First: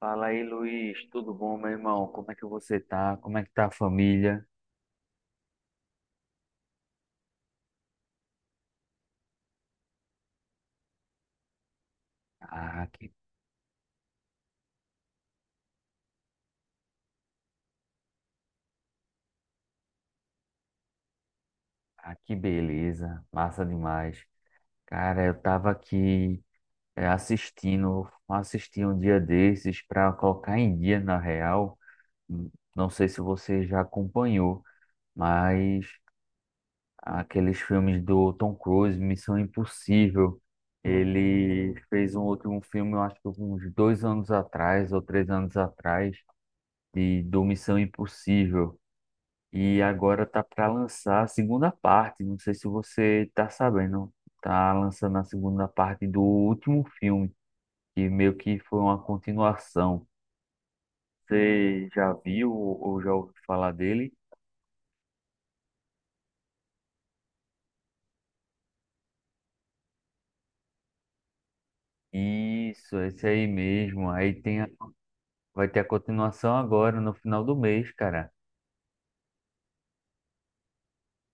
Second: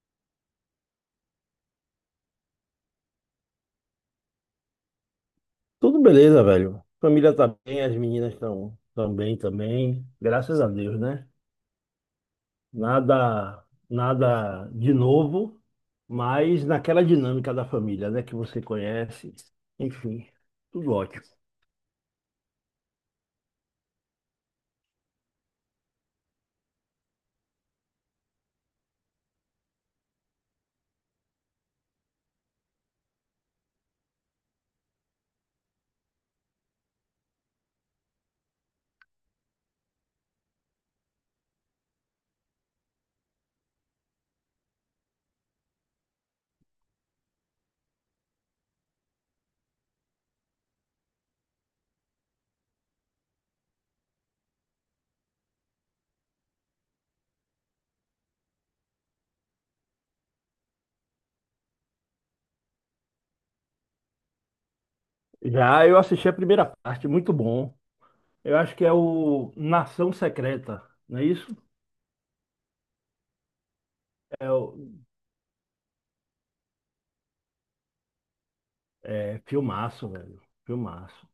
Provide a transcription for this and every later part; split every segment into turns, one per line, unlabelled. Fala aí, Luiz. Tudo bom, meu irmão? Como é que você tá? Como é que tá a família?
Tudo beleza, velho. Família tá bem, as meninas estão bem também. Graças a Deus, né?
Ah, que,
Nada de novo, mas naquela dinâmica da família, né? Que você conhece. Enfim, tudo ótimo.
ah, que beleza. Massa demais. Cara, eu tava aqui assisti um dia desses para colocar em dia, na real. Hum, Não sei se você já acompanhou, mas aqueles filmes do Tom Cruise, Missão Impossível. Ele fez um último filme, eu acho que uns 2 anos atrás ou 3 anos atrás, do Missão Impossível. E agora tá para lançar a segunda parte. Não sei se você tá sabendo. Tá lançando a segunda parte do último filme, que meio que foi uma continuação. Você já viu ou já ouviu falar dele?
Já eu assisti a primeira parte, muito bom. Eu acho que é o Nação Secreta, não é isso?
Isso, esse aí mesmo.
É o
Vai ter a continuação agora, no final do mês, cara.
é filmaço, velho. Filmaço.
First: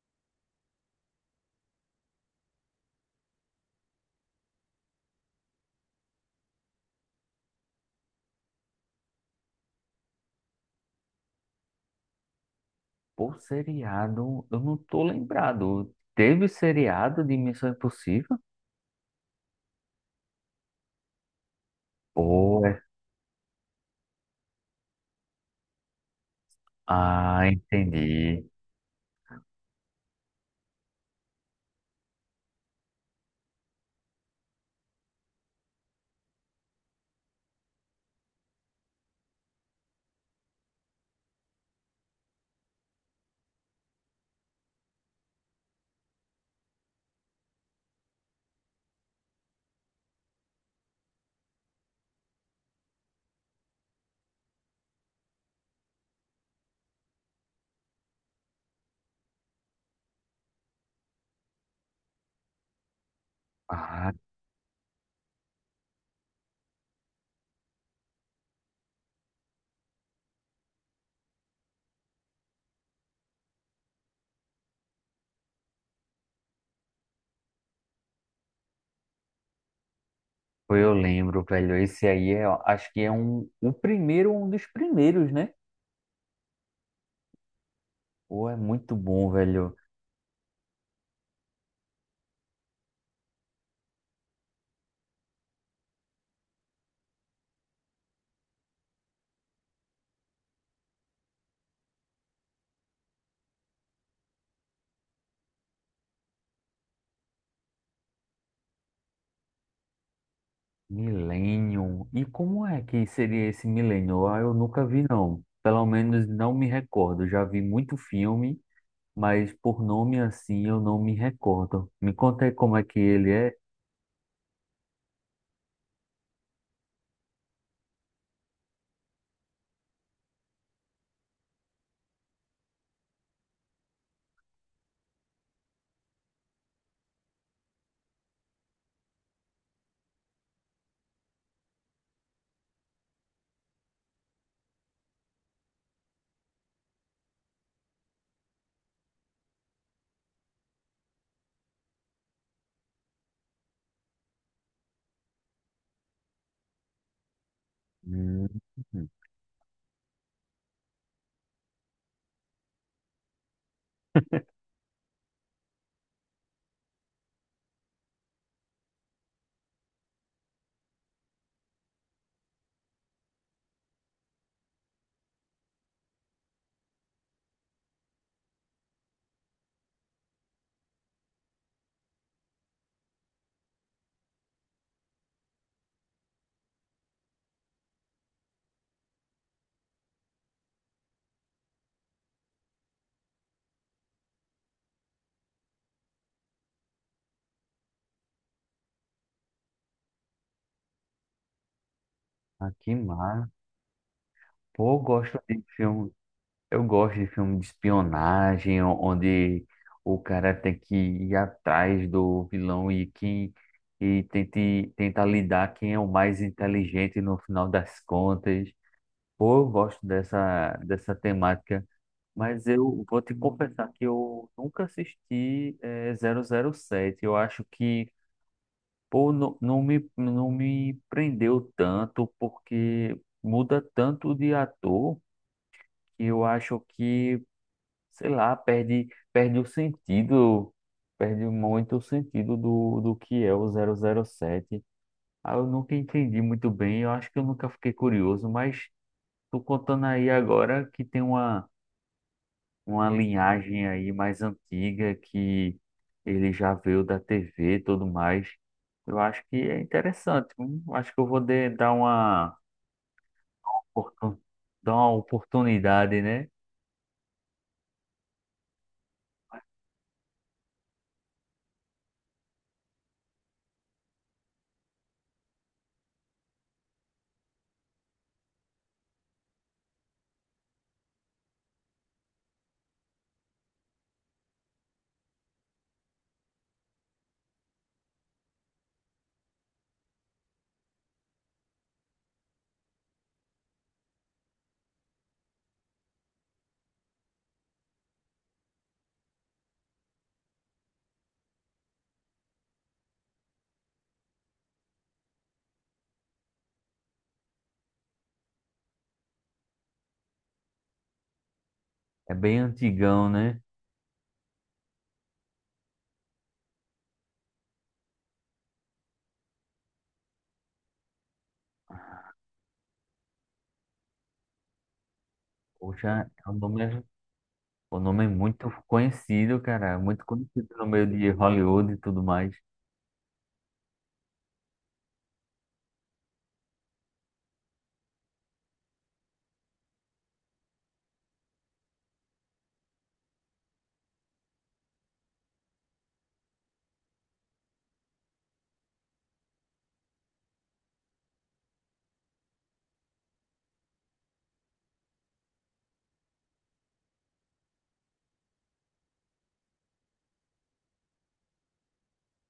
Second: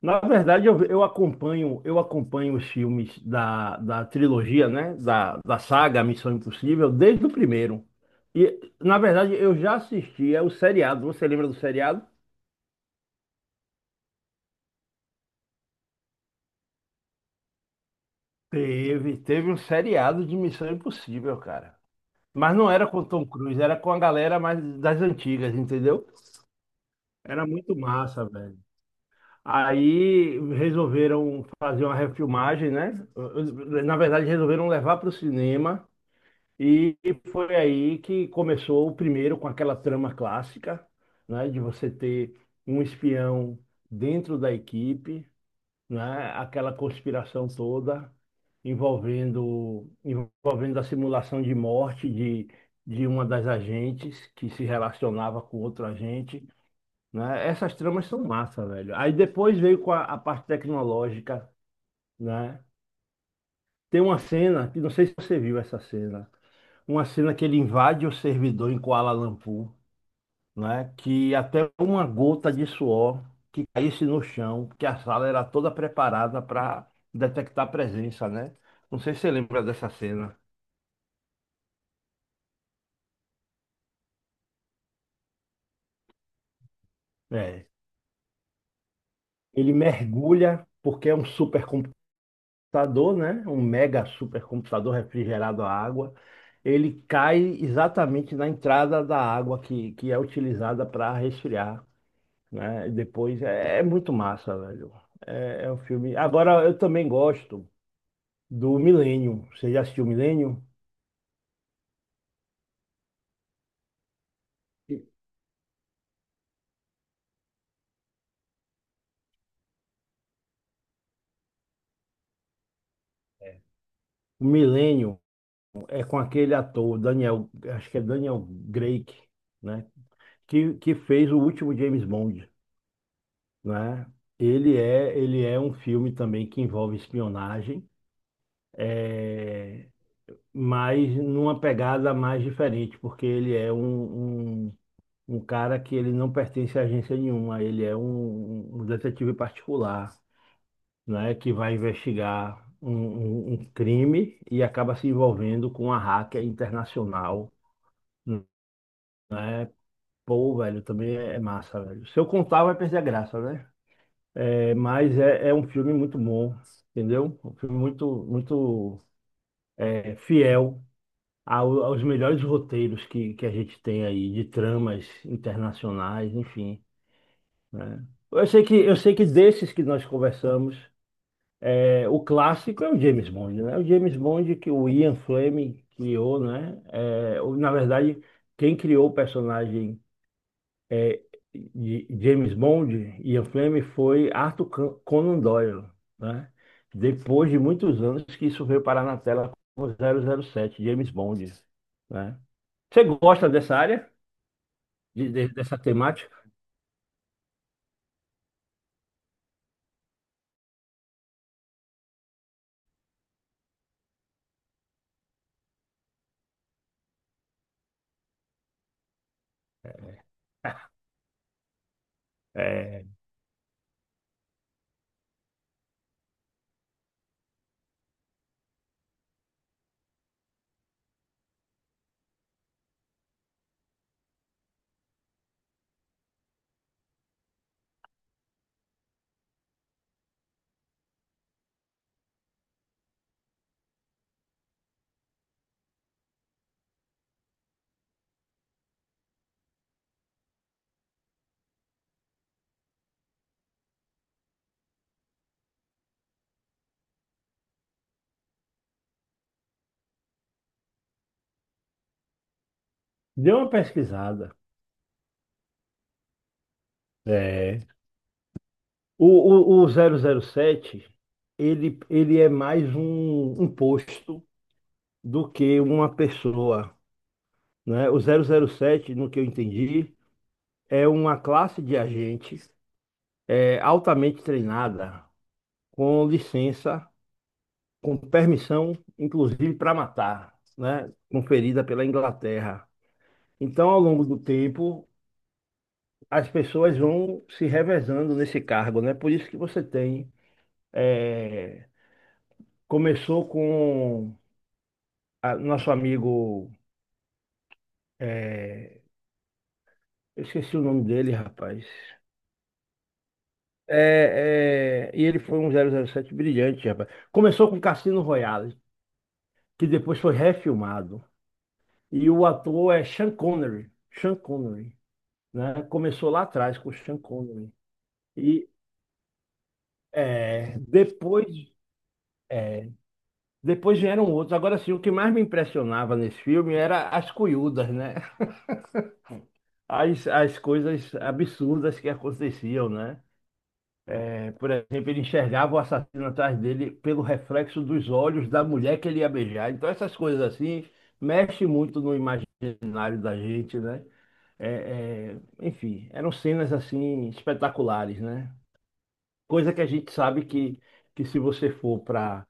Na verdade, eu acompanho, eu acompanho os filmes da trilogia, né? Da, da saga Missão Impossível, desde o primeiro. E, na verdade, eu já assistia o seriado. Você lembra do seriado?
Por seriado, eu não tô lembrado. Teve seriado de Missão Impossível?
Teve um seriado de Missão Impossível, cara. Mas
Pô,
não
é...
era com o Tom Cruise, era com a galera mais das antigas, entendeu? Era
Ah,
muito massa,
entendi.
velho. Aí resolveram fazer uma refilmagem, né? Na verdade, resolveram levar para o cinema. E foi aí que começou o primeiro com aquela trama clássica, né, de você ter um espião dentro da equipe, né, aquela conspiração toda envolvendo a simulação de morte de uma das agentes que se relacionava com outro agente, né? Essas tramas são massa, velho. Aí depois veio com a parte tecnológica, né? Tem
Ah,
uma cena, que não sei se você viu essa cena, uma cena que ele invade o servidor em Kuala Lumpur, né? Que até uma gota de suor que caísse no chão, que a sala era toda preparada para detectar a presença, né? Não sei se você lembra dessa cena.
pô, eu lembro, velho. Esse aí é, acho que é um, o primeiro, um dos primeiros, né?
É.
Pô, é muito bom,
Ele
velho.
mergulha, porque é um supercomputador, né? Um mega supercomputador refrigerado à água. Ele cai exatamente na entrada da água que é utilizada para resfriar, né? E depois é, é muito massa, velho. É, é um filme. Agora eu também gosto do Milênio. Você já assistiu o Milênio?
Millennium. E como é que seria esse Millennium? Ah, eu nunca vi, não. Pelo menos não me recordo. Já vi muito filme, mas por nome assim eu não me recordo. Me conta aí como é que ele é.
O Milênio é com aquele ator, Daniel, acho que é Daniel Craig, né? Que fez o último James Bond, né? Ele é um filme também que envolve espionagem, é, mas numa pegada mais diferente, porque ele é um cara que ele não pertence a agência nenhuma, ele é um detetive particular, né, que vai investigar um crime e acaba se envolvendo com uma hacker internacional,
Hum,
né? Pô, velho, também é massa, velho. Se eu contar, vai perder a graça, né? É, mas é, é um filme muito bom, entendeu? Um filme muito, muito é, fiel ao- aos melhores roteiros que a gente tem aí, de tramas internacionais, enfim, né? Eu sei que desses que nós conversamos, é, o clássico é o James Bond, né? O James Bond que o Ian Fleming criou, né? É, o- na verdade, quem criou o personagem é, de James Bond, Ian Fleming, foi Arthur Con- Conan Doyle, né? Depois de muitos anos que isso veio parar na tela com zero zero sete James Bond, né?
ah, que
Você gosta
mar.
dessa área,
Pô, eu gosto
de-
de
dessa
filme.
temática?
Eu gosto de filme de espionagem, onde o cara tem que ir atrás do vilão e quem e tenta lidar quem é o mais inteligente no final das contas. Pô, eu gosto dessa temática, mas eu
É,
vou te confessar que eu nunca assisti 007. Eu acho que pô, não, não me prendeu tanto, porque muda tanto de ator que eu acho que sei lá, perde o sentido, perde muito o sentido do que é o 007. Ah, eu nunca entendi muito bem, eu acho que eu nunca fiquei curioso, mas tô contando aí agora que tem uma linhagem aí mais antiga que ele já veio da TV e tudo mais. Eu acho que é interessante, eu acho que eu vou
dê uma
oportun-
pesquisada.
dar uma oportunidade, né?
É. O, o zero zero sete ele, ele é mais um, um posto do que uma pessoa, né? O zero zero sete, no que eu entendi, é uma classe de agentes é, altamente treinada, com licença, com permissão, inclusive para matar, né? Conferida pela Inglaterra. Então, ao longo do tempo, as pessoas vão se revezando nesse cargo, né? Por isso que você tem. É, começou com a- nosso amigo. É, eu esqueci o nome dele, rapaz.
É bem antigão, né?
É, é, e ele foi um zero zero sete brilhante, rapaz. Começou com Cassino Royale, que depois foi refilmado. E o ator é Sean Connery. Sean Connery, né?
Poxa,
Começou lá atrás com Sean Connery.
o nome é muito
E
conhecido, cara, muito conhecido
é,
no meio de
depois,
Hollywood e tudo mais.
é, depois vieram outros. Agora sim, o que mais me impressionava nesse filme era as cuiudas, né? As coisas absurdas que aconteciam, né? É, por exemplo, ele enxergava o assassino atrás dele pelo reflexo dos olhos da mulher que ele ia beijar. Então, essas coisas assim mexem muito no imaginário da gente, né? É, é, enfim, eram cenas assim espetaculares, né? Coisa que a gente sabe que se você for para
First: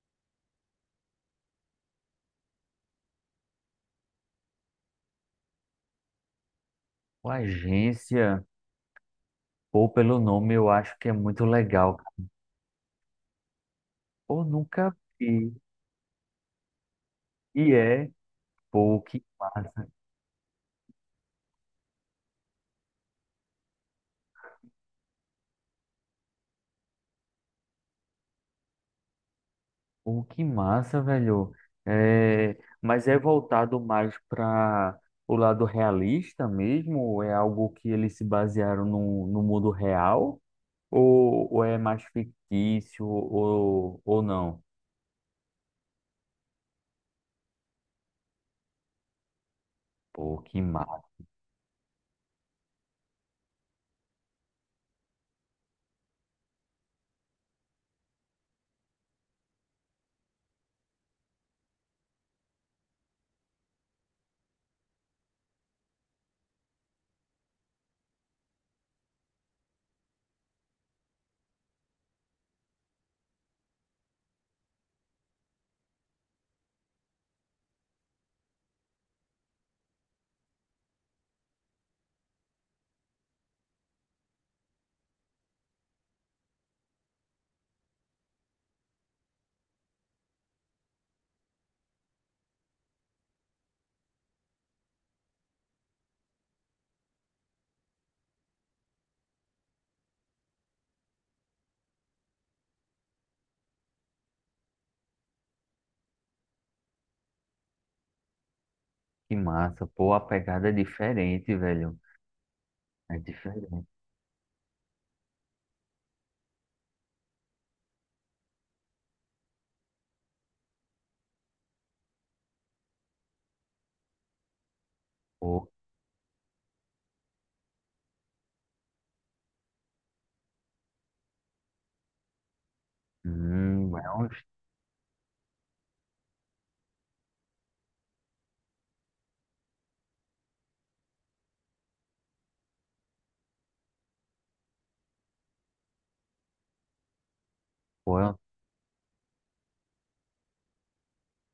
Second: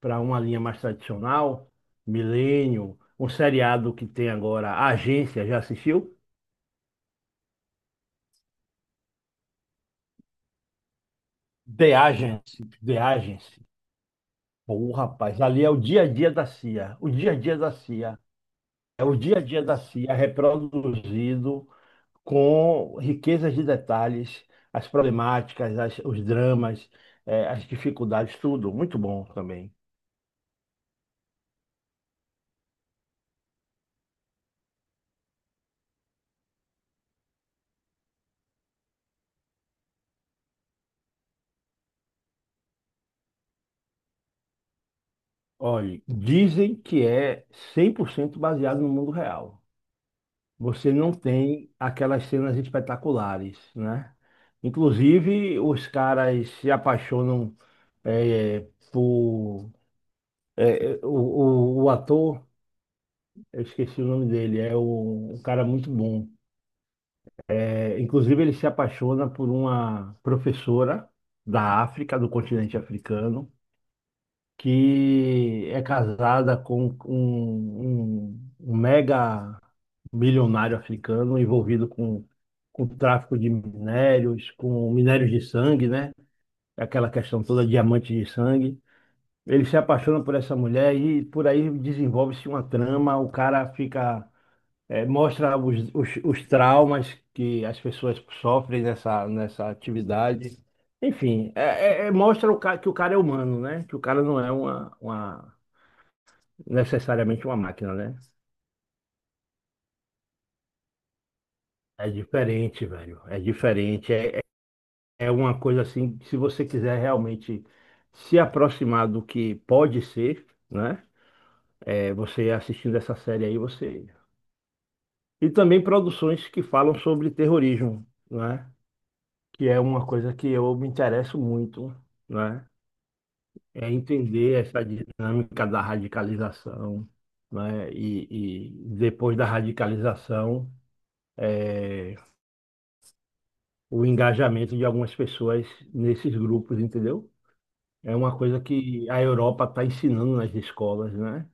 para uma linha mais tradicional, Milênio, um seriado que tem agora, A Agência, já assistiu?
O Agência, pô, pelo nome eu acho que é muito
The
legal, cara.
Agency, The Agency.
Pô,
Pô,
nunca
rapaz,
vi.
ali é o dia a dia da CIA. O dia a dia da
E é,
CIA.
pô,
É o
que
dia a dia da
massa.
CIA reproduzido com riquezas de detalhes, as problemáticas, as- os dramas, as dificuldades, tudo. Muito bom também.
Pô, que massa, velho. É, mas é voltado mais para o lado realista mesmo? É algo que eles se basearam no mundo real? Ou é mais fictício ou não?
Olhe, dizem que é 100% baseado no mundo real.
Pô, que
Você
massa.
não tem aquelas cenas espetaculares, né? Inclusive, os caras se apaixonam eh, por o, o ator. Eu esqueci o nome dele, é um, um cara muito bom. É, inclusive, ele se apaixona por uma professora da África, do continente africano, que é casada com um mega milionário africano envolvido com tráfico de minérios, com minérios de sangue, né? Aquela questão toda, diamante de sangue. Ele se apaixona por essa mulher e por aí desenvolve-se uma trama, o cara fica. É, mostra os traumas que as pessoas sofrem nessa atividade. Enfim, é, é- é- mostra o ca- que o cara é humano, né? Que o cara não é necessariamente uma máquina, né?
Que massa. Pô, a pegada é diferente, velho.
É diferente,
É
velho. É
diferente.
diferente. É, é uma coisa assim, que se você quiser realmente se aproximar do que pode ser, né? É, você assistindo essa série aí, você. E
Pô,
também produções que falam sobre terrorismo, né? que é uma coisa que eu me interesso muito, né? É
hum, é um...
entender essa dinâmica da radicalização, né? E depois da radicalização, é, o engajamento de algumas pessoas nesses grupos, entendeu? É
Pô,
uma coisa que a Europa está ensinando nas escolas, né?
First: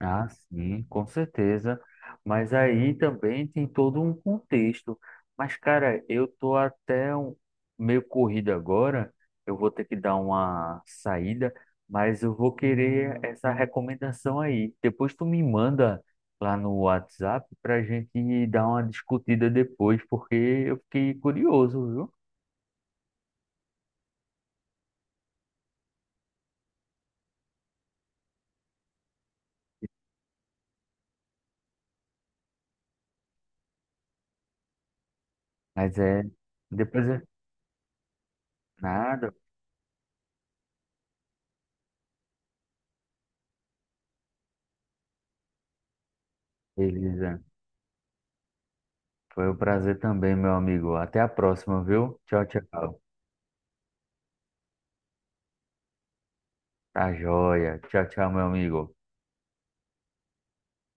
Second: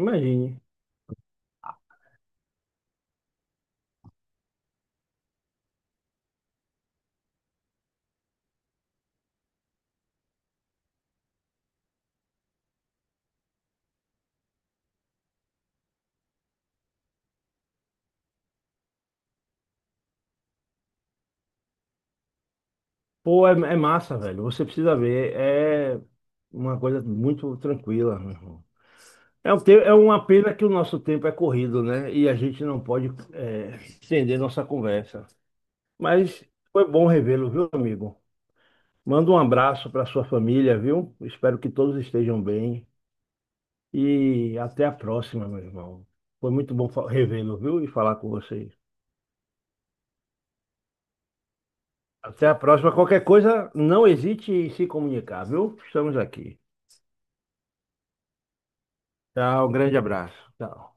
ah, sim, com certeza. Mas aí também tem todo um contexto. Mas, cara, eu tô até meio corrido agora. Eu vou ter que dar uma saída, mas eu vou querer essa recomendação aí. Depois tu me manda lá no WhatsApp pra gente dar uma discutida depois, porque eu fiquei curioso, viu?
Pô, é, é massa, velho. Você precisa ver. É uma coisa muito tranquila, né? É, um te- é uma pena que o nosso tempo é corrido, né? E a gente não pode é, estender nossa conversa.
Mas é.
Mas foi bom
Depois é.
revê-lo, viu, amigo? Manda
Nada,
um abraço para sua família, viu? Espero que todos estejam bem. E até a próxima, meu irmão. Foi muito bom fa-
beleza.
revê-lo, viu? E falar com vocês.
Foi um prazer também, meu amigo. Até a próxima, viu? Tchau,
Até a próxima.
tchau.
Qualquer coisa, não hesite em se comunicar, viu? Estamos aqui.
Tá joia. Tchau, tchau, meu amigo.
Tchau, um grande abraço. Tchau.